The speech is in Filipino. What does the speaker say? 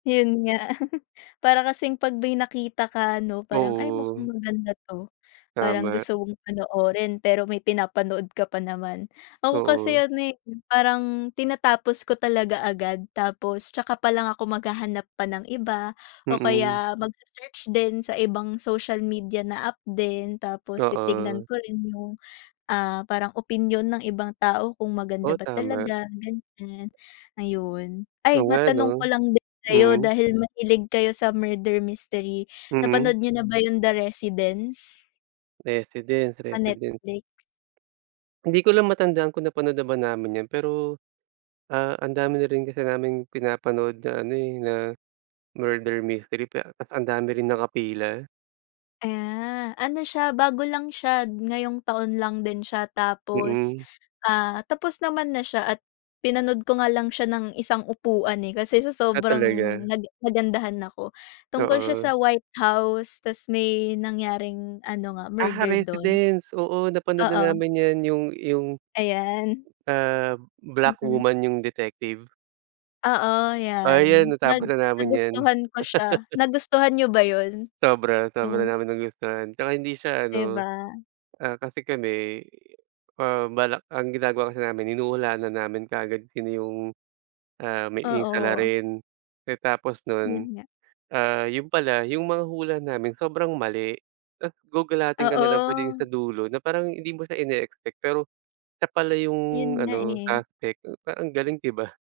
Yun nga. Para kasing pag may nakita ka ano, parang, "ay mukhang Oo. maganda ito," parang Tama. gusto mong panoorin pero may pinapanood ka pa naman. Ako kasi Oo. ano, eh, parang tinatapos ko talaga agad, tapos saka palang ako maghahanap pa ng iba, o Mm. kaya mag se-search din sa ibang social media na app din, tapos titignan Oo. ko rin yung, ah, parang opinyon ng ibang tao kung maganda Oo ba tama. talaga ganyan, ayun. Ay, Oo nga ano. matanong ko lang din sa iyo, Mm. dahil mahilig kayo sa murder mystery, Mm. napanood niyo na ba yung The Residence? Residence, Sa resident. Netflix? Hindi ko lang matandaan kung napanood na ba namin iyon. Pero, ah, ang dami na rin kasi naming pinapanood na ano, eh, na murder mystery, pe tapos ang dami rin naka pila. Ah, ano siya bago lang siya, ngayong taon lang din siya. Tapos, Mm. ah, tapos naman na siya, at pinanood ko nga lang siya ng isang upuan, eh, kasi sa Ah, sobrang talaga? naga nagandahan ako. Tungkol siya Oo. sa White House, tapos may nangyaring ano nga, Aha, murder dun. Residence. Oo. Napanood na Oo. namin yan, yung yung Ayan. ah, black Mm. woman yung detective? Oo Oo yan, yan. Nag natapos na namin yan. nagustuhan ko siya. Nagustuhan niyo ba yun? Sobra sobra Yung namin nagustuhan. At saka hindi siya 'Di ano, ba? ah, kasi kami, ah, balak ang ginagawa kasi namin hinuhulaan na namin kaagad kung sino yung, ah, may yung Oo. salarin. Eh, tapos nun, Yun nga. ah, yun pala, yung mga hula namin sobrang mali. Tapos gugalatin ka nalang pagdating Oo. sa dulo, na parang hindi mo siya ineexpect, pero siya pala Yun yung nga, ano, eh. suspect, parang ang galing, 'di ba?